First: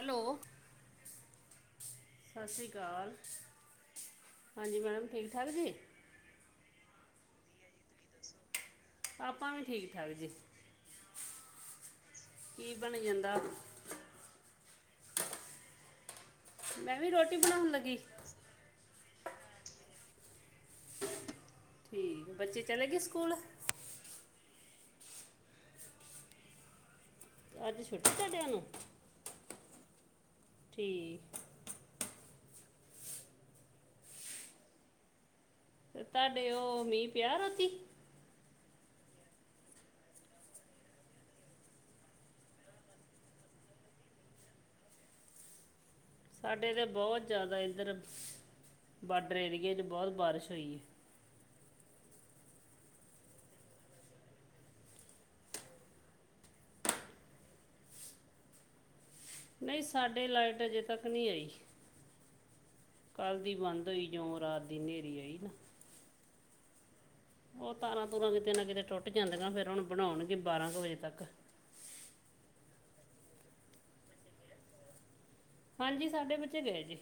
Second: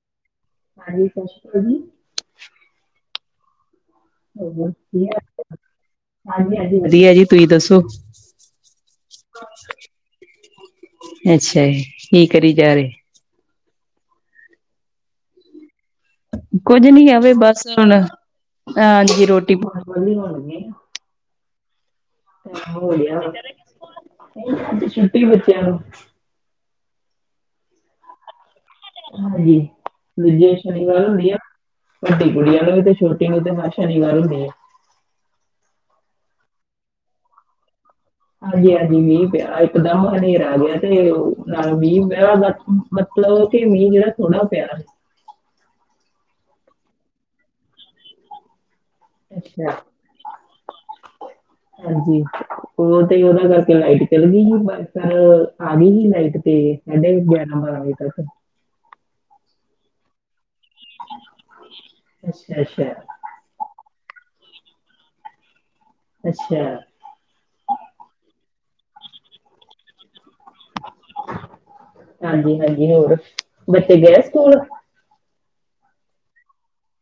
Hello ਹਾਂਜੀ, ਸਸ ਸ਼੍ਰੀ ਕਾਲ ਜੀ ਸਸ ਸ੍ਰੀ ਕਾਲ ਜੀ ਹਾਂਜੀ ਹਾਂਜੀ ਵਧੀਆ ਜੀ। ਤੁਹੀ ਦੱਸੋ। ਆਪਾਂ ਵੀ ਠੀਕ-ਠਾਕ ਜੀ। ਅੱਛਾ ਜੀ। ਕਰੀ ਜਾ ਕੀ ਰਹੇ ਬਨੀ ਜਾਂਦਾ? ਕੁੱਝ ਮੈਂ ਨੀ ਵੀ ਏਵੇ ਰੋਟੀ ਬਸ ਬਣਾਉਣ ਹੁਣ, ਲੱਗੀ [unintelligible] ਰਾਤ ਦੀ ਰੋਟੀ ਠੀਕ। ਬੱਚੇ ਟਾਈਮ ਚਲੇ ਹੋ ਗਏ ਗਿਆ ਵਾ। ਸਕੂਲ। ਅੱਜ ਛੁੱਟੀ ਬੱਚਿਆਂ ਨੂੰ ਅੱਜ ਛੁੱਟੀ ਤੁਹਾਡਿਆਂ ਨੂੰ। ਹਾਂਜੀ, ਦੂਜੇ ਸ਼ਨੀਵਾਰ ਹੁੰਦੀ ਆ ਠੀਕ ਵੱਡੀ ਗੁੜੀਆਂ ਨੂੰ ਵੀ ਤੇ ਛੋਟੀ ਨੂੰ ਤੇ ਹਰ ਸ਼ਨੀਵਾਰ ਹੁੰਦੀ ਹੈ। ਤੇ ਤੁਹਾਡੇ ਉਹ ਮੀਂਹ ਪਿਆ ਦਾ ਸੀ। ਹਾਂਜੀ ਹਾਂਜੀ ਮੀਂਹ ਪਿਆ, ਇਕਦਮ ਹਨੇਰਾ ਜਿਆ ਤੇ ਨਾਲ ਮੀਂਹ ਪਿਆ ਦਾ। ਮਤਲਬ ਕਿ ਮੀਂਹ ਜਿਹੜਾ ਥੋੜਾ ਪਿਆ। ਸਾਡੇ ਤਾਂ ਬਹੁਤ ਜ਼ਿਆਦਾ ਇੱਧਰ ਬਾਰਡਰ ਅੱਛਾ ਏਰੀਏ ਚ ਬਹੁਤ ਬਾਰਿਸ਼ ਹੋਈ। ਹਾਂਜੀ। ਉਹ ਤੇ ਉਹਨਾ ਕਰਕੇ ਲਾਈਟ ਚੱਲ ਗਈ ਸੀ ਪਰ ਫਿਰ ਆ ਗਈ ਸੀ ਲਾਈਟ ਤੇ ਇਹਡ ਬ ਨੰਬਰ ਆ ਗ ਤ ਸਰ [unintelligible] ਨਹੀਂ ਸਾਡੇ ਲਾਈਟ ਅਜੇ ਤੱਕ ਨਹੀਂ ਆਈ। ਅੱਛਾ ਅੱਛਾ। ਕੱਲ੍ਹ ਦੀ ਬੰਦ ਹੋਈ, ਜਿਉਂ ਰਾਤ ਦੀ ਹਨੇਰੀ ਆਈ ਨਾ। ਅੱਛਾ। ਉਹ ਤਾਰਾਂ ਤੁਰਾਂ ਵੀ ਨਾ ਕਿਤੇ ਟੁੱਟ ਜਾਂਦੀਆਂ, ਫੇਰ ਹੁਣ ਬਣਾਉਣਗੇ ਬਾਰਾਂ ਕੁ ਵਜੇ ਤੱਕ। ਹਾਂਜੀ ਹਾਂਜੀ, ਹੋਰ ਬੱਚੇ ਗਏ ਸਕੂਲ। ਹਾਂਜੀ ਸਾਡੇ ਬੱਚੇ ਗਏ ਜੀ।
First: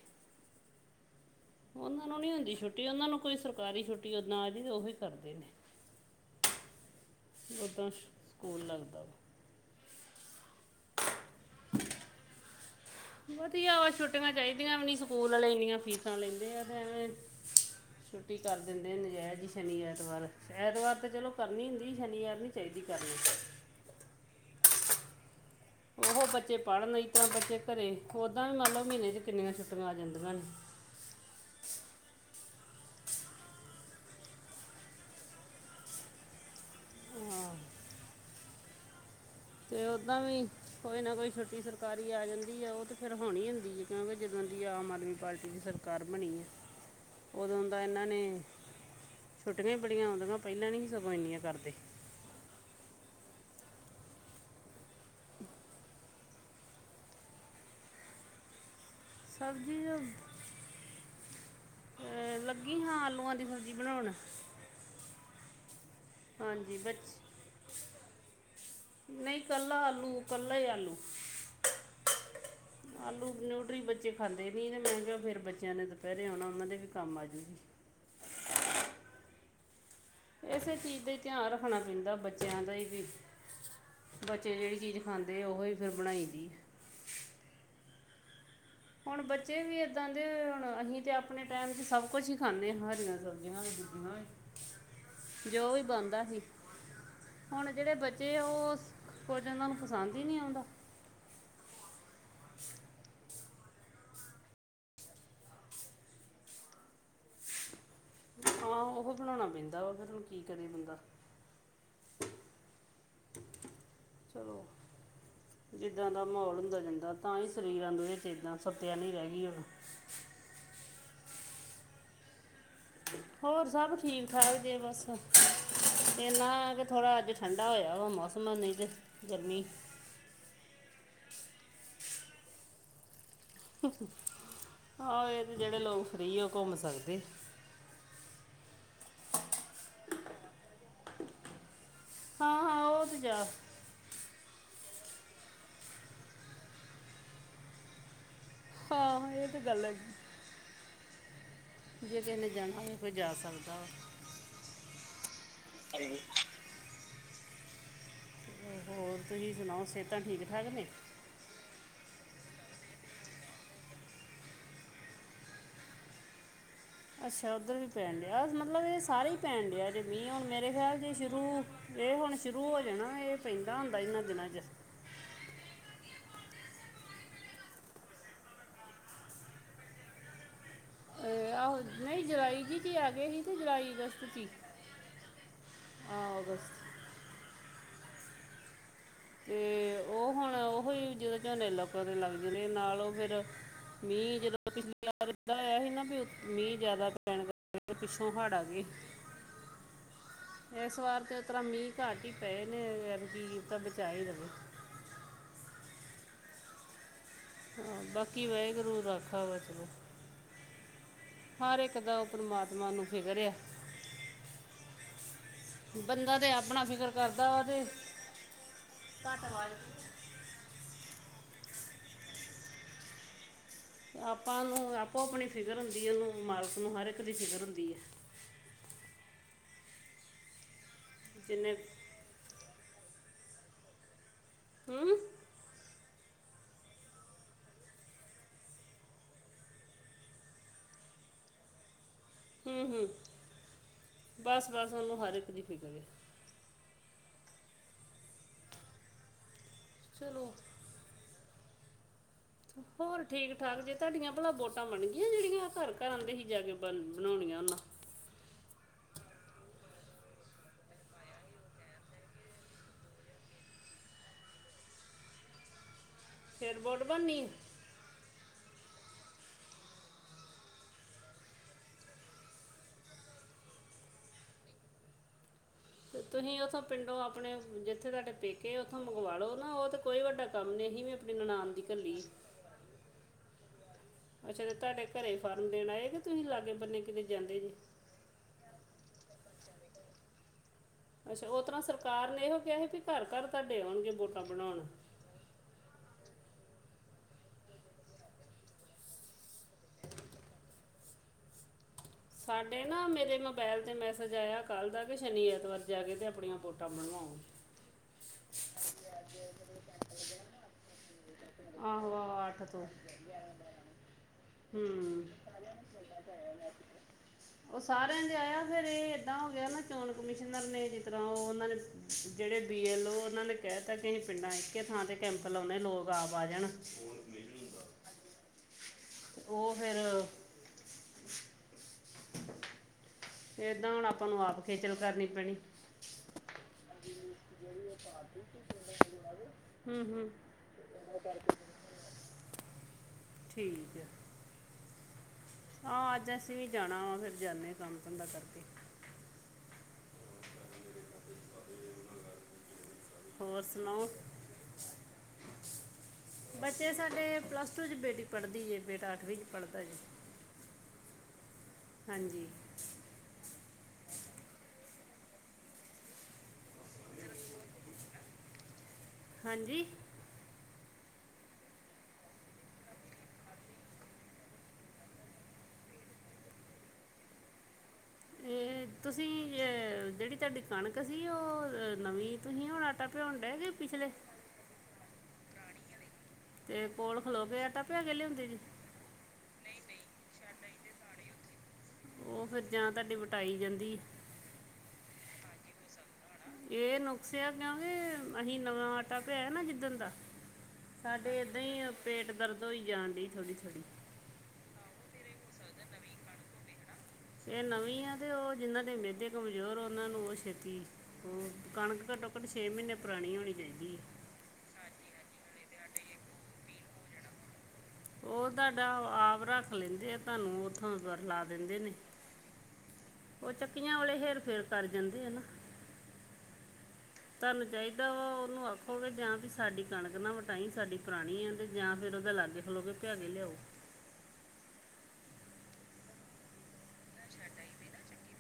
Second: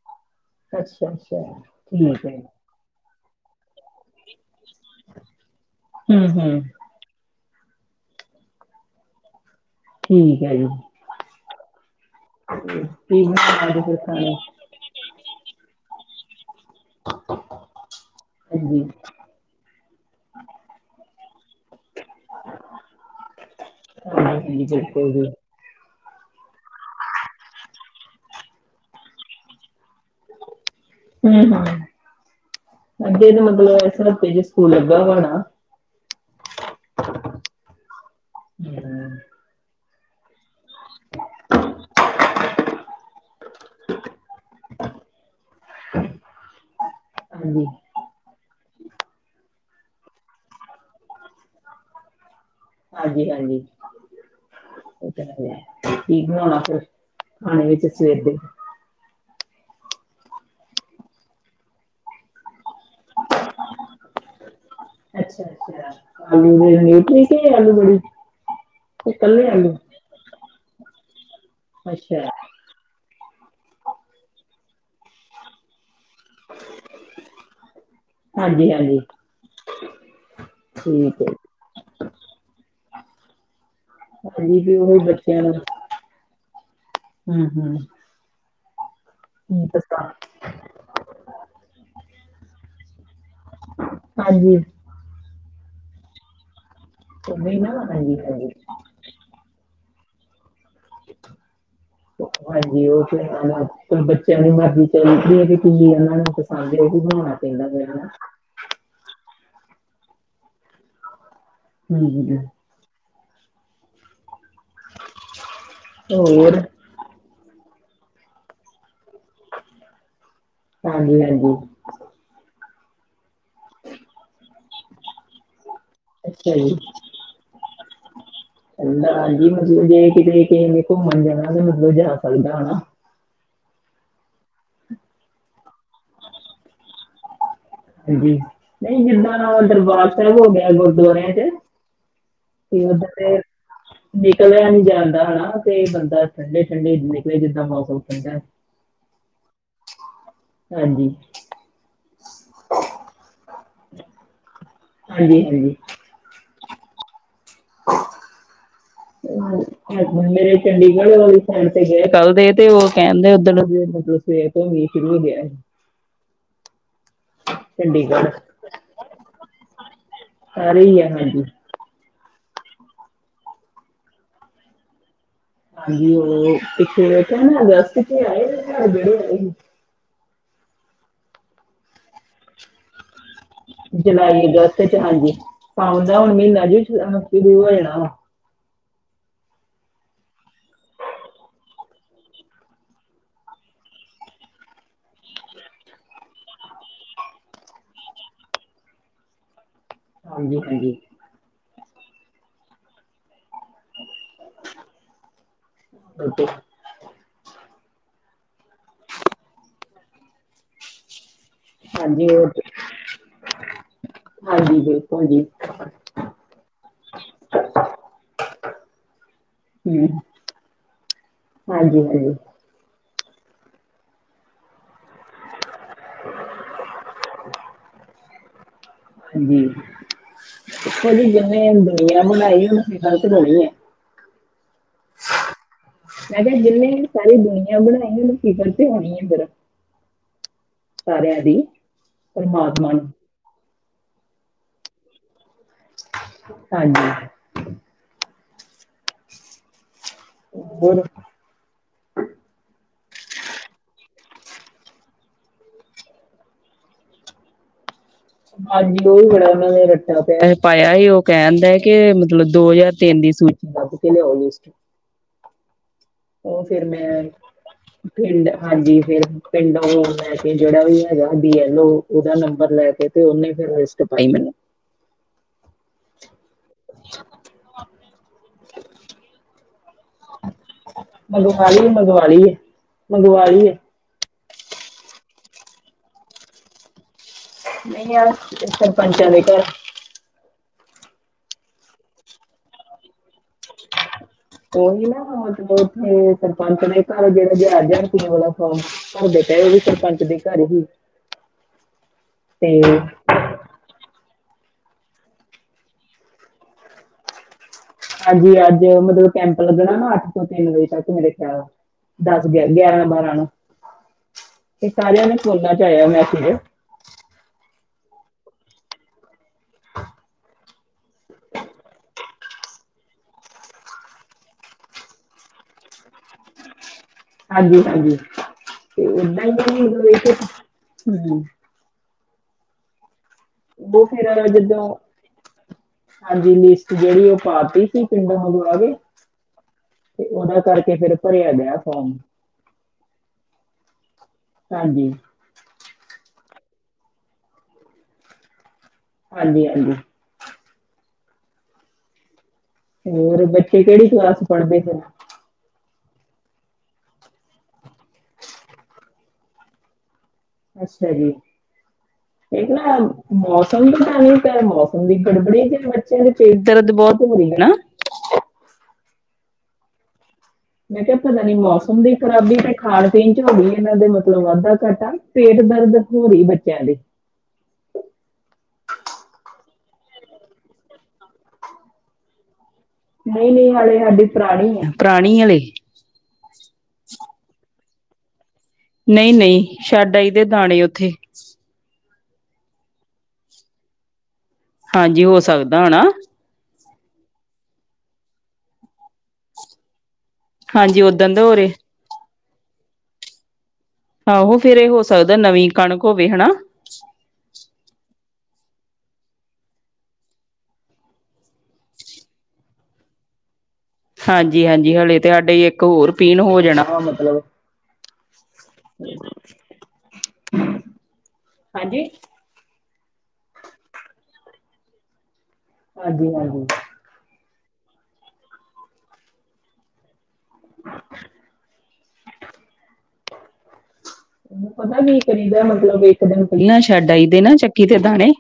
ਅੱਛਾ ਅੱਛਾ, ਉਹਨਾਂ ਨੂੰ ਠੀਕ ਨਹੀਂ ਹੈ। ਹੁੰਦੀ ਛੁੱਟੀ ਉਹਨਾਂ ਨੂੰ ਕੋਈ ਸਰਕਾਰੀ ਛੁੱਟੀ ਉਹ ਨਾ ਜੀ ਓਹੀ ਕਰਦੇ ਨੇ। ਹੂੰ ਹੂੰ ੳਦਾ ਸਕੂਲ ਲੱਗਦਾ ਠੀਕ ਹੈ ਜੀ। [inaudible] [inaudible] [unintelligible] ਵਧੀਆ ਵਾ [unintelligible] ਛੁੱਟੀਆਂ ਚਾਹੀਦੀਆਂ ਵੀ ਨਹੀ, ਸਕੂਲਾਂ ਆਲੇ ਇੰਨੀਆਂ ਫੀਸਾਂ ਲੈਂਦੇ ਆ, ਤੇ ਏਵੇਂ ਛੁੱਟੀ ਕਰ ਹਾਂਜੀ, ਦਿੰਦੇ ਨਜਾਇਜ ਈ। ਸ਼ਨੀ, ਐਤਵਾਰ। ਐਤਵਾਰ ਤੇ ਚਲੋ ਕਰਨੀ ਹੁੰਦੀ ਸ਼ਨੀਆਰ ਨਹੀਂ ਚਾਹੀਦੀ ਕਰਨੀ। [unintelligible] [unintelligible] ਉਹੋ ਬੱਚੇ ਪੜ‌ ਲੈਣ ਬੱਚੇ ਘਰੇ, ਓਦਾਂ ਵੀ ਮਤਲਬ ਮਹੀਨੇ ਚ ਕਿੰਨੀਆਂ ਛੁੱਟੀਆਂ ਆ ਜਾਂਦੀਆਂ ਨੇ। ਹੂੰ ਹੂੰ ਅਗੇ ਤੋਂ ਮਤਲਬ ਇਸ ਹਫ਼ਤੇ ਸਕੂਲ ਲੱਗਾ ਵਾ ਨਾ। ਹੂੰ ਤੇ ਉੱਦਾਂ ਵੀ ਕੋਈ ਨਾ ਕੋਈ ਛੁੱਟੀ ਸਰਕਾਰੀ ਆ ਜਾਂਦੀ ਆ, ਉਹ ਤੇ ਫੇਰ ਹੋਣੀ ਹੁੰਦੀ ਹੈ ਕਿਉਂਕਿ, ਜਦੋਂ ਦੀ ਆਮ ਆਦਮੀ ਪਾਰਟੀ ਦੀ ਸਰਕਾਰ ਬਣੀ ਏ। ਉਦੋਂ ਹਾਂਜੀ, ਦਾ ਇਹਨਾਂ ਨੇ ਛੁੱਟੀਆਂ ਹੀ ਬੜੀਆਂ ਆਉਂਦੀਆਂ, ਪਹਿਲਾਂ ਨਹੀਂ ਸੀ ਸਗੋਂ ਇੰਨੀਆਂ ਕਰਦੇ ਹਾਂਜੀ ਹਾਂਜੀ, ਉਹ ਤਾਂ ਹੈ। ਕੀ ਬਣਾਉਣਾ ਫਿਰ ਖਾਣੇ ਵਿੱਚ ਸਵੇਰ ਦੇ? ਸਬਜ਼ੀ ਆ ਏ ਲੱਗੀ ਹਾਂ, ਆਲੂਆਂ ਦੀ ਸਬਜ਼ੀ ਬਨਾਉਣ ਅੱਛ ਅੱਛਾ, ਹਾਂਜੀ ਬੱਚ ਆਲੂ-ਵੜੀ ਠੀਕ ਏ ਆਲੂ ਬੜੀ ਤੇ ਨਹੀਂ ਕੱਲੇ ਕੱਲਾ ਆਲੂ, ਕੱਲਾ ਈ ਆਲੂ ਅੱਛਾ। ਆਲੂ ਨਿਊਟਰੀ ਬੱਚੇ ਖਾਂਦੇ ਨੀ ਤੇ ਮੈਂ ਕਿਹਾ ਫੇਰ ਬੱਚਿਆਂ ਨੇ ਤੇ ਦੁਪਹਿਰੇ ਹੁਣ ਉਹਨਾਂ ਦੇ ਵੀ ਕੰਮ ਆਜੂਗੀ। ਹਾਂਜੀ ਹਾਂਜੀ। ਇਸੇ ਚੀਜ ਦਾ ਈ ਠੀਕ ਹੈ ਧਿਆਨ ਰੱਖਣਾ ਪੈਂਦਾ ਬੱਚਿਆਂ ਦਾ ਹੀ ਵੀ। ਬੱਚੇ ਹਾਂਜੀ ਵੀ ਜਿਹੜੀ ਚੀਜ਼ ਖਾਂਦੇ ਉਹ ਹੀ ਫੇਰ ਬਣਾਈ ਦੀ। ਹੁ-ਹੁ। ਹੁਣ ਬੱਚੇ ਵੀ ਏਦਾਂ ਦੇ ਹੁਣ ਅਹੀ ਤੇ ਆਪਣੇ ਟਾਈਮ ਚ ਸਭ ਕੁਛ ਹੀ ਖਾਂਦੇ ਹਰੀਆਂ ਸਬਜ਼ੀਆਂ। ਹਾਂਜੀ ਜੋ ਵੀ ਬਣਦਾ ਸੀ। ਉਹਨੇ ਨਾ ਹੁਣ ਜਿਹੜੇ ਹਾਂਜੀ ਬੱਚੇ ਹਾਂਜੀ ਉਹ ਕੁਝ ਇਹਨਾਂ ਪਸੰਦ ਹੀ ਨ੍ਹੀਂ ਆਉਂਦਾ। ਹਾਂਜੀ ਉਹ ਤੇ ਚ ਬੱਚਿਆਂ ਦੀ ਮਰਜ਼ੀ ਚੱਲਦੀ ਹੈ ਕਿ ਕੀ ਇਹਨਾਂ ਨੂੰ। ਹਾਂਜੀ ਓਹੀ ਬਨਾਉਣਾ ਚਾਹੀਦਾ ਫੇਰ ਹਾਂ ਉਹ ਬਣਾਉਣਾ ਪੈਂਦਾ ਵਾ ਫਿਰ ਹੁਣ ਕੀ ਕਰੇ ਬੰਦਾ। ਹਮ। ਹ। [unintelligible] ਚਲੋ ਜਿੱਦਾਂ ਦਾ ਮਾਹੌਲ ਹੋਰ ਹੁੰਦਾ ਜਾਂਦਾ। ਤਾਂ ਹੀ ਸਰੀਰਾਂ ਨੂੰ ਇਹ ਏਦਾਂ ਸਤਿਆ ਨਹੀਂ ਰਹਿਣੀ ਆ। ਹਾਂਜੀ-ਹਾਂਜੀ। ਹੋਰ ਸਭ ਠੀਕ-ਠਾਕ ਜੇ ਬਸ ਅੱਛਾ ਇੰਨਾ ਜੀ ਕਿ ਥੋੜ੍ਹਾ ਅੱਜ ਠੰਡਾ ਹੋਇਆ ਵਾ ਮੌਸਮ ਨਹੀਂ ਤੇ ਕਹਿੰਦਾ ਹਾਂਜੀ ਗਰਮੀ। ਮਤਲਬ ਜੇ ਕਿਧਰੇ ਦੇ ਏਨੇ ਘੁੰਮੋਣ ਜਾਣਾ ਤੇ ਮੈਨੂੰ ਵੀ ਲਜਾ ਸਕਦਾ। ਹਾਂ ਇਹ ਤੇ ਜਿਹੜੇ ਲੋਕ ਫ੍ਰੀ ਉਹ ਘੁੰਮ ਸਕਦੇ। ਹਾਂਜੀ ਨਹੀਂ ਜਿੱਦਾਂ ਦਾ ਦਰਬਾਰ ਸਾਹਿਬ ਹੋ ਗਿਆ ਗੁਰਦੁਆਰਿਆਂ ਚ ਹਾਂ ਹਾਂ ਇਹ ਉਹ ਉਧਹ ਤੇ। ਜਾ ਨਿਕਲਿਆ ਨਹੀਂ ਜਾਂਦਾ ਹਨਾ ਤੇ ਬੰਦਾ ਠੰਡੇ ਠੰਡੇ ਨਿਕਲੇ ਜਿੱਦਾਂ ਮੌਸਮ ਠੰਡਾ। ਹਾਂ ਇਹ ਤੇ ਗੱਲ ਹੈਗੀ। ਹਾਂਜੀ। ਜੇ ਕਿਸੇ ਨੇ ਜਾਣਾ ਹੋਵੇ ਤੇ ਜਾ ਸਕਦਾ। ਹਾਂਜੀ ਹਾਂਜੀ ਹੋਰ ਤੁਸੀਂ ਸੁਣਾਓ ਸਿਹਤਾਂ ਹੈਸਬੈਂਡ ਠੀਕ ਮੇਰੇ ਠਾਕ ਨੇ ਚੰਡੀਗੜ੍ਹ ਵਾ। ਗਏ ਕੱਲ ਦੇ ਤੇ ਉਹ ਕਹਿਣ ਦੇ ਉੱਧਰ ਮਤਲਬ ਸਵੇਰ ਤੋਂ ਮੀਂਹ ਸ਼ੁਰੂ ਹੋ ਗਿਆ ਸੀ। ਅੱਛਾ ਉੱਧਰ ਵੀ ਪੈਣ ਚੰਡੀਗੜ੍ਹ ਡਿਆ ਮਤਲਬ ਇਹ ਸਾਰੇ ਹੀ ਪੈਣ ਡਿਆ ਜੇ ਮੀਂਹ ਹੁਣ ਮੇਰੇ ਸਾਰੇ ਖਿਆਲ ਹੀ ਆ 'ਚ ਹਾਂਜੀ ਸ਼ੁਰੂ। ਇਹ ਹੁਣ ਸ਼ੁਰੂ ਹੋ ਜਾਣਾ ਇਹ ਪੈਂਦਾ ਹੁੰਦਾ ਇਹਨਾਂ ਦਿਨਾਂ ਚ। ਹਾਂਜੀ ਉਹਥੇ ਕਹਿਣੇ [unintelligible] ਆਏ। ਇਹ ਆਹੋ ਨਹੀਂ ਜਲਾਈ ਜੀ ਚ ਆ ਗਏ ਹੀ। ਤੇ ਅਗਸਤ 'ਚ ਜੁਲਾਈ ਅਗਸਤ ਚ ਹਾਂਜੀ ਪਾਉਂਦਾ ਹੁਣ ਆ ਮਹੀਨਾ ਚ ਅਗਸਤ ਸ਼ੁਰੂ ਹੋ ਜਾਣਾ ਵ ਤੇ ਉਹ ਹੁਣ ਓਹੋ ਈ ਜਿਦੋਂ ਝੋਨੇ ਲੋਕਾਂ ਦੇ ਲੱਗਦੇ ਨੇ ਨਾਲ ਉਹ ਫੇਰ। ਮੀਂਹ ਜਦੋਂ ਪਿਛਲੀ ਵਾਰ ਹੋਇਆ ਸੀ ਨਾ ਮੀਂਹ ਜਿਆਦਾ ਪੈਣ। ਪਿੱਛੋਂ ਹਾੜ ਆ ਗੇ ਹਾਂਜੀ ਹਾਂਜੀ ਇਸ ਵਾਰ ਤੇ ਓ ਤਰਾ ਮੀਂਹ ਘੱਟ ਹੀ ਪਏ ਨੇ ਐਦਕੀ ਤਾ ਬਚਾ ਹੀ ਰਵੇ। ਬਟ। [unintelligible] ਹਾਂ ਬਾਕੀ ਵਾਹਿਗੁਰੂ ਰਾਖਾ ਵਾ ਚਲੋ। ਹਰ ਇੱਕ ਦਾ ਉਹ ਹਾਂਜੀ ਓਕੇ ਪਰਮਾਤਮਾ ਨੂੰ ਫਿਕਰੇ ਆ ਹਾਂਜੀ ਬਿਲਕੁਲ ਜੀ ਬੰਦਾ ਤੇ ਆਪਣਾ ਫਿਕਰ ਕਰਦਾ ਵਾ ਤੇ। ਘੱਟ ਵਾਦ। ਹਾਂਜੀ-ਹਾਂਜੀ। ਆਪਾਂ ਨੂੰ ਆਪੋ ਆਪਣੀ ਫਿਕਰ ਹੁੰਦੀ ਹੈ ਉਹਨੂੰ ਮਾਲਕ ਨੂੰ ਹਰ ਇੱਕ ਦੀ ਫਿਕਰ ਹੁੰਦੀ ਹੈ। ਹਾਂਜੀ ਜਿਨੇ ਜਿੰਨੇ ਦੁਨੀਆ ਬਣਾਈ ਉਹਨੂੰ ਫ਼ਿਕਰ ਤੇ ਹੋਣੀ ਐ। ਹਮ। ਮੈਂ ਕਿਹਾ ਜਿੰਨੇ ਸਾਰੀ ਦੁਨੀਆਂ ਬਣਾਈ ਉਹਨੂੰ ਫਿਕਰ ਤੇ ਹੋਣੀ ਹੈ ਫੇਰ। ਸਾਰਿਆਂ ਦੀ। ਪਰਮਾਤਮਾ ਹਮ ਹਮ ਨੂੰ ਬਸ ਬਸ ਉਹਨੂੰ ਹਰ ਇੱਕ ਦੀ ਫਿਕਰ ਏ। ਹਾਂਜੀ। ਚਲੋ। ਹੋਰ। ਹੋਰ ਠੀਕ ਠਾਕ ਜੇ ਤੁਹਾਡੀਆਂ ਭਲਾ ਵੋਟਾਂ ਬਣ ਗਈਆਂ ਜਿਹੜੀਆਂ ਘਰ ਘਰ ਆਉਂਦੇ ਸੀ ਜਾ ਕੇ ਬ ਬਣਾਉਣੀਆਂ ਉਹਨਾਂ। ਹਾਂਜੀ ਉਹ ਵੀ ਬੜਾ ਉਹਨਾਂ ਨੇ ਰੱਟਾ ਪਿਆ ਪਾਇਆ ਹੀ ਉਹ ਕਹਿਣਦੇ ਕਿ ਮਤਲਬ ਦੋ ਹਜ਼ਾਰ ਤਿੰਨ ਦੀ ਸੂਚੀ। ਕੱਢ ਕੇ ਲਿਆਉ ਵੀ ਸੀ। ਉਹ ਫਿਰ ਵੋਟ ਮੈਂ ਬਣਨੀ ਹੈ। ਪਿੰਡ ਹਾਂਜੀ ਫਿਰ। ਪਿੰਡ ਫੇਰ ਲੈ ਕੇ ਜਿਹੜਾ ਵੀ ਹੈਗਾ ਬੀ ਐਲ ਓ ਉਹਦਾ ਨੰਬਰ ਲੈ ਕੇ ਤੇ ਉਹਨੇ ਫਿਰ ਲਿਸਟ ਪਾਈ ਮੈਨੂੰ। ਤੁਸੀਂ ਉੱਥੋਂ ਪਿੰਡੋਂ ਆਪਣੇ ਜਿੱਥੇ ਤੁਹਾਡੇ ਪੇਕੇ ਉੱਥੋਂ ਮੰਗਵਾ ਲਉ ਨਾ ਉਹ ਤਾਂ। ਕੋਈ ਵੱਡਾ ਕੰਮ ਨਹੀਂ ਸੀ। ਅਸੀਂ ਵੀ ਆਪਣੀ ਮੰਗਵਾ ਨਨਾਨ ਦੀ ਲਈ ਘੱਲੀ ਮੰਗਵਾ ਲਈ ਏ ਆ। ਮੰਗਵਾ ਲਈ ਏ ਅੱਛਾ ਅਤੇ ਤੁਹਾਡੇ ਘਰ ਫਾਰਮ ਦੇਣ ਆਏ। ਕਿ ਤੁਸੀਂ ਲਾਗੇ ਬੰਨੇ ਕਿਤੇ ਜਾਂਦੇ ਜੇ। ਨਹੀਂ ਅਸੀਂ ਸਰਪੰਚਾਂ ਦੇ ਘਰ। ਅੱਛਾ ਉਹ ਤਰ੍ਹਾਂ ਸਰਕਾਰ ਨੇ ਇਹੋ ਕਿਹਾ ਸੀ ਵੀ ਘਰ ਘਰ ਤੁਹਾਡੇ ਆਉਣਗੇ ਵੋਟਾਂ। ਬਣਾਉਣ ਉਹੀ ਨਾ ਮਤਲਬ ਉੱਥੇ ਸਰਪੰਚ ਨੇ ਘਰ ਜਿਹੜਾ ਜਹਾ ਗਿਆਣੇ ਵਾਲਾ। ਹਾਂ ਸਾਡੇ ਕਹਿ ਰਹੇ ਸੀ ਵੀ ਸਰਪੰਚ ਦੇ ਘਰ ਹੀ। ਤੇ ਸਾਡੇ ਨਾ ਮੇਰੇ। ਪਹਿਲ ਤੇ ਮੈਸੇਜ ਆਇਆ ਕੱਲ ਦਾ ਕਿ ਸ਼ਨੀਵਾਰ ਐਤਵਾਰ ਜਾ ਕੇ ਤੇ ਆਪਣੀਆਂ ਵੋਟਾਂ ਬਣਵਾਓ। ਹਾਂਜੀ ਅੱਜ ਮਤਲਬ ਕੈਂਪ ਲੱਗਣਾ ਨਾ ਅੱਠ ਤੋਂ ਤਿੰਨ ਵਜੇ ਤੱਕ। ਮੇਰੇ। ਖਿਆਲ। ਆਹੋ ਦਸ। ਆਹੋ, ਅੱਠ ਗਿਆ। ਤੋਂ ਗਿਆਰਾਂ। ਬਾਰਾਂ। ਨੂੰ। ਇਹ। ਸਾਰਿਆਂ। ਹੂੰ ਨੂੰ। ਸੁੋਣਣਾ। ਚਾਹਹੀਿਆ। ਮੈਂ। ਫਿਰ। ਉਹ। ਸਾਰਿਆਂ। ਦੇ। ਆਇਆ। ਫਿਰ। ਇਹ। ਏਦਾਂ। ਹੋ। ਗਿਆ। ਨਾ। ਚੋਣ। ਕਮਿਸ਼ਨਰ। ਨੇ। ਜਿਸ। ਤਰ੍ਹਾਂ। ਉਹ। ਉਹਨਾਂ। ਨੇ। ਜਿਹੜੇ ਬੀ ਐਲ ਓ ਉਹਨਾਂ ਨੇ ਕਹਿ ਦਿੱਤਾ ਕਿ ਅਸੀਂ ਪਿੰਡਾਂ ਇੱਕ ਥਾਂ ਤੇ ਕੈਂਪ ਲਾਉਂਣੇ ਲੋਕ ਆ ਆ ਜਾਣ। ਹਾਂਜੀ ਹਾਂਜੀ ਤੇ ਤੇ ਏਦਾਂ ਉਹ ਫਿਰ ਹੀ ਹੂੰ। ਏਦਾਂ ਉਹ ਹੁਣ ਆਪਾਂ ਨੂੰ ਫਿਰ ਆਪ ਜਿੱਦਾਂ ਖੇਚਲ ਕਰਨੀ ਪੈਣੀ। ਹਾਂਜੀ ਲਿਸਟ ਜਿਹੜੀ ਉਹ ਪਾ ਤੀ। ਅਸੀਂ ਪਿੰਡੋ ਆਉਂਦੇ ਆ ਗਏ ਹੂੰ ਤੇ ਹੂੰ ਉਹਦਾ ਕਰਕੇ ਫਿਰ ਭਰਿਆ ਗਿਆ ਫੌਮ। ਠੀਕ ਹੈ। ਹਾਂਜੀ। ਹਾਂ ਅੱਜ ਅਸੀਂ ਵੀ ਜਾਣਾ ਵਾ ਫੇਰ ਜਾਂਦੇ ਹਾਂ ਕੰਮ ਧੰਦਾ ਕਰਕੇ। ਹਾਂਜੀ ਹਾਂਜੀ। ਹੂੰ ਹੂੰ ਹੂੰ। ਹੋਰ ਬੱਚੇ ਕਿਹੜੀ ਕਲਾਸ 'ਚ ਪੜ੍ਹਦੇ ਪਏ ਨੇ। ਹੂੰ। ਬੱਚੇ ਸਾਡੇ ਪਲੱਸ ਟੂ 'ਚ ਬੇਟੀ ਪੜ੍ਹਦੀ ਜੇ ਬੇਟਾ ਅੱਠਵੀਂ 'ਚ ਪੜ੍ਹਦਾ ਜੀ। ਅੱਛਾ ਜੀ। ਹਾਂਜੀ ਨਾ ਮੌਸਮ ਤਾਂ ਤਾਂ ਨਹੀਂ ਮੌਸਮ ਦੀ ਗੜਬੜੀ ਤੇ ਬੱਚਿਆਂ ਦੇ ਪੇਟ ਦਰਦ ਬਹੁਤ ਹੋ ਰਹੀ ਹਨਾ। ਹੈ। ਹਾਂਜੀ। ਮੈਂ ਕਿਹਾ ਪਤਾ ਨੀ ਮੌਸਮ ਦੀ ਖ਼ਰਾਬੀ ਤੇ ਖਾਣ ਪੀਣ 'ਚ ਹੋ ਹੀ ਜਾਂਦਾ ਮਤਲਬ ਵਾਧਾ ਘਾਟਾ। ਪੇਟ ਦਰਦ ਹੋ ਰਹੀ ਬੱਚਿਆਂ ਦੀ। ਇਹ ਤੁਸੀਂ ਜਿਹੜੀ ਤੁਹਾਡੀ ਕਣਕ ਸੀ। ਉਹ ਨਵੀਂ ਤੁਸੀਂ ਹੁਣ ਆਟਾ। ਭਿਉਣ ਨਹੀਂ ਡਏ ਕਿ ਨਹੀਂ ਹਾਲੇ ਪਿਛਲੇ ਸਾਡੀ ਪੁਰਾਣੀ ਹੈ। ਪੁਰਾਣੀ ਹਲੇ। ਤੇ ਕੋਲ ਖਲੋ ਕੇ ਆਟਾ ਪਿਆ ਕੇ ਲਿਆਉਂਦੀ ਜੀ। ਨਹੀਂ ਨਹੀਂ ਛੱਡ ਆਈ ਦੇ ਦਾਣੇ ਉੱਥੇ। ਉਹ ਫਿਰ ਜਾਂ ਤੁਹਾਡੀ ਵਟਾਈ ਜਾਂਦੀ ਹੈ। ਹਾਂਜੀ ਹੋ ਸਕਦਾ ਹਨਾ। ਇਹ ਨੁਕਸਿਆ ਕਿਉਂਕਿ ਅਸੀਂ ਨਵਾਂ ਆਟਾ ਪਿਆ ਨਾ ਜਿੱਦਣ ਦਾ। ਹਾਂਜੀ ਸਾਡੇ ਓਦਣ ਦਾ ਹੋ ਏਦਾਂ ਰਹੇ ਹੀ ਪੇਟ ਦਰਦ ਹੋਈ ਜਾਣ ਡੀ ਥੋੜੀ ਥੋੜ੍ਹੀ। ਆਹੋ ਫੇਰ ਇਹ ਹੋ ਸਕਦਾ ਨਵੀਂ ਕਣਕ ਹੋਵੇ ਹਨਾ। ਇਹ ਨਵੀਂ ਆ ਤੇ ਉਹ ਜਿੰਨ੍ਹਾਂ ਦੇ ਮਿਹਦੇ ਕਮਜ਼ੋਰ ਉਹਨਾਂ ਨੂੰ ਉਹ ਛੇਤੀ। ਉਹ ਕਣਕ ਘੱਟੋ ਘੱਟ ਛੇ ਮਹੀਨੇ ਪੁਰਾਣੀ ਹੋਣੀ ਚਾਹੀਦੀ ਹੈ। ਹਾਂਜੀ, ਹਾਂਜੀ ਹਲੇੇ ਤੇ ਸਾਡੇ ਇੱਕ ਹੋਰ ਪੀਣ ਹੋ ਜਾਣਾ ਵਾ ਮਤਲਬ ਉਹ ਤੁਹਾਡਾ ਆਪ ਰੱਖ ਲੈਂਦੇ ਆ, ਤੁਹਾਨੂੰ ਉੱਥੋਂ ਬਰਲਾ ਦਿੰਦੇ ਨੇ। ਹਾਂਜੀ ਉਹ ਚੱਕੀਆਂ ਵਾਲਲੇ ਹੇਰ ਫੇਰ ਕਰ ਜਾਂਦੇ ਹਨ ਨਾ। ਹਾਂਜੀ, ਹਾਂਜੀ ਤੁਹਾਨੂੰ ਚਾਹੀਦਾ ਵਾ ਉਹਨੂੰ ਆਖੋਗੇ ਜਾਂ ਵੀ ਸਾਡੀ ਕਣਕ ਨਾ ਤਾਂ ਹੀ ਸਾਡੀ ਪੁਰਾਣੀ ਆ ਤੇ ਜਾਂ ਫੇਰ ਉਹਦੇ ਲਾਗੇ ਖਲੋ ਕੇ ਭਿਆਕੇ ਲਿਆਓ। ਉਹਨੂੰ ਪਤਾ ਵੀ ਇਹ ਕਰੀ ਦਾ ਮਤਲਬ ਇੱਕ ਦਿਨ ਪਹਿਲਾਂ ਛੱਡ ਆਈ, ਤੇ ਨਾ ਚੱਕੀ ਤੇ ਦਾਣੇ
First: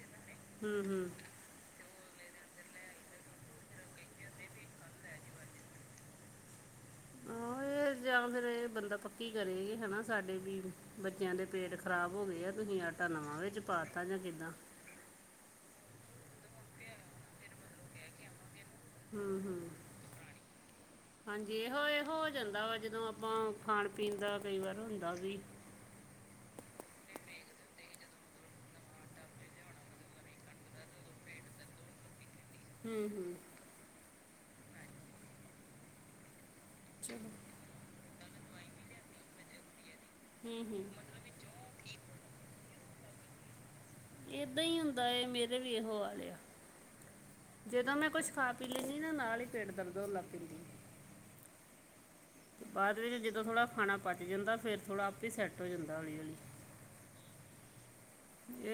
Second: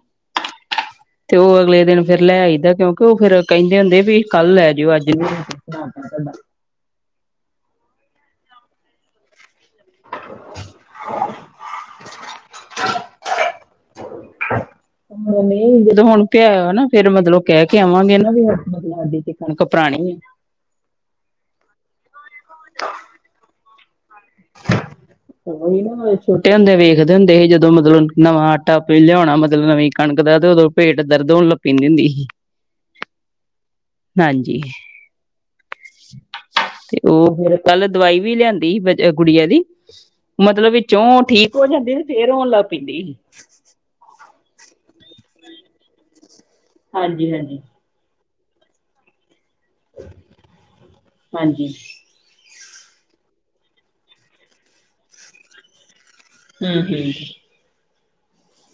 ਹੂੰ ਹੂੰ ਤੇ ਉਹ ਅਗਲੇ ਦਿਨ, ਫੇਰ ਲੈ ਆਈਦਾ, ਕਿਉਂਕਿ ਉਹ ਫਰ ਕਹਿੰਦੇ ਹੁੰਦੇ, ਵੀ ਕੱਲ ਲੈ ਜਾਓ ਅੱਜ ਵੀ [inaudible] [inaudible] ਆਹੋ ਇਹ, ਯਾਦ ਰਹੇ, ਬੰਦਾ ਪੱਕੀ ਕਰੇ। ਹਨਾ ਸਾਡੇ ਵੀ ਬੱਚਿਆਂ ਦੇ ਪੇਟ ਖ਼ਰਾਬ ਹੋ ਗਏ ਆ, ਤੁਸੀਂ ਆਟਾ ਨਵਾਂ ਵਿੱਚ ਪਾਤਾ ਜਾਂ ਕਿੱਦਾਂ। ਹੁਣ ਨਹੀਂ, ਜਦੋਂ ਹੁਣ ਪਿਆਇ ਨਾ, ਫੇਰ ਮਤਲਬ ਕਹਿ ਕੇ ਆਵਾਂਗੇ ਨਾ ਵੀ ਬਦਲਾ ਦੀ, ਤੇ ਹੂੰ ਕਣਕ ਹੂੰ ਪੁਰਾਣੀ ਏ।। ਹਾਂਜੀ ਇਹੋ, ਇਹੋ ਹੋ ਜਾਂਦਾ ਵਾ, ਜਦੋਂ ਆਪਾਂ ਖਾਣ ਪੀਣ ਦਾ ਕਈ ਵਾਰ ਹੁੰਦਾ ਵੀ ਉਹੀ ਨਾ, ਛੋਟੇ ਹੁੰਦੇ ਵੇਖਦੇ ਹੁੰਦੇ ਸੀ, ਜਦੋਂ ਮਤਲਬ ਨਵਾਂ ਆਟਾ ਪੀ ਲਿਆ ਹੋਣਾ, ਮਤਲਬ ਨਵੀਂ ਕਣਕ ਦਾ ਤੇ ਉਦੋਂ ਪੇਟ ਦਰਦ, ਹੋਣ ਲੱਗ ਪੈਦੀ ਹੁੰਦੀ ਸੀ। ਹੂੰ ਹੂੰ। ਹਾਂਜੀ, ਤੇ ਚਲੋ ਉਹ ਫਿਰ ਕੱਲ, ਦਵਾਈ ਵੀ ਲਿਆਂਦੀ ਸੀ ਗੁੜੀਆਂ ਦੀ, ਹੂੰ ਮਤਲਬ ਹੂੰ ਵੀਚੋਂ ਠੀਕ ਥੋੜੀ ਹਟਦੀ, ਫੇਰ ਰੋਣ ਲੱਗ ਪੈਂਦੀ ਏ ਏਦਾਂ ਹੀ ਹੁੰਦਾ ਹੈ, ਮੇਰੇ ਵੀ ਇਹੋ ਵਾਲੇ ਆ। ਹਾਂਜੀ, ਹਾਂਜੀ ਜਦੋਂ ਮੈਂ, ਕੁੱਛ ਖਾ ਪੀ ਲੈਂਦੀ ਨਾ ਨਾਲ ਹੀ, ਪੇਟ ਦਰਦ ਹੋਣ ਲੱਗ ਪੈਂਦਾ ਹਾਂਜੀ। ਬਾਅਦ ਵਿੱਚ, ਜਦੋਂ ਥੋੜ੍ਹਾ ਖਾਣਾ ਪਚ ਜਾਂਦਾ, ਫਿਰ ਥੋੜ੍ਹਾ ਆਪੇ ਹੀ ਸੈੱਟ ਏ ਹੁੰਦਾ ਹੌਲੀ-ਹੌਲੀ ਹਮ ਹਮ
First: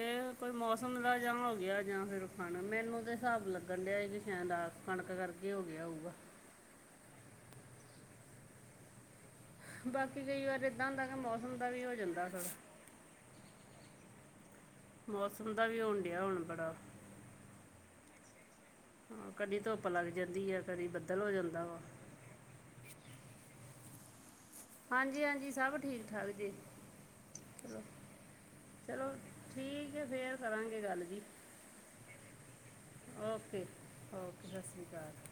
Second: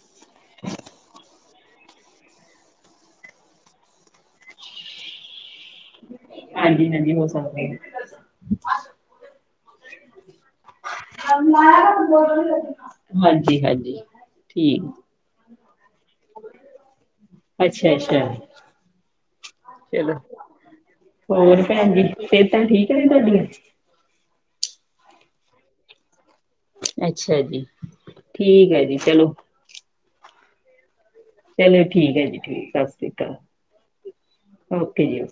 ਇਹ ਕੋਈ ਮੌਸਮ ਦਾ ਜਹਾਂ ਹੋ ਗਿਆ ਜਾਂ ਫੇਰ, ਖਾਣਾ ਮੈਨੂੰ ਤੇ ਹਿਸਾਬ ਲੱਗਣ ਡਿਆ ਕਿ, ਸ਼ਾਇਦ ਕਣਕ ਕਰਕੇ, ਹੋ ਗਿਆ ਹੋਊਗਾ। ਹਾਂਜੀ, ਹਾਂਜੀ ਹੋਰ ਸੱਬ ਠੀਕ? ਬਾਕੀ ਕਈ ਵਾਰ ਇਦਾਂ ਹੁੰਦਾ ਕਿ ਮੌਸਮ ਦਾ ਵੀ ਹੋ ਜਾਂਦਾ ਥੋੜਾ ਹਾਂਜੀ, ਹਾਂਜੀ [inaudible] ਠੀਕ। ਮੌਸਮ ਦਾ ਵੀ, ਹੋਣ ਡਿਆ ਹੁਣ ਬੜਾ ਅੱਛਾ, ਅੱਛਾ। ਹਾਂ, ਕਦੀ ਧੁੱਪ ਲੱਗ ਚਲੋ ਜਾਂਦੀ ਆ, ਕਦੀ ਬੱਦਲ ਹੋ ਹੋਰ ਜਾਂਦਾ ਵਾ। ਭੈਣ ਜੀ ਸਿਹਤਾਂ ਠੀਕ ਆ ਤੁਹਾਡੀਆਂ? ਹਾਂਜੀ, ਹਾਂਜੀ ਸਭ ਠੀਕ ਠਾਕ ਜੇ ਅੱਛਾ ਜੀ ਚਲੋ, ਠੀਕ ਹੈ ਜੀ ਚਲੋ। ਠੀਕ ਹੈ, ਫੇਰ ਕਰਾਂਗੇ ਗੱਲ ਜੀ। ਚਲੋ ਠੀਕ ਹੈ ਜੀ ਠੀਕ ਸਤਿ ਸ੍ਰੀ ਅਕਾਲ okay, okay Sat Sri okay ਜੀ ਅਕਾਲ। ਓਕੇ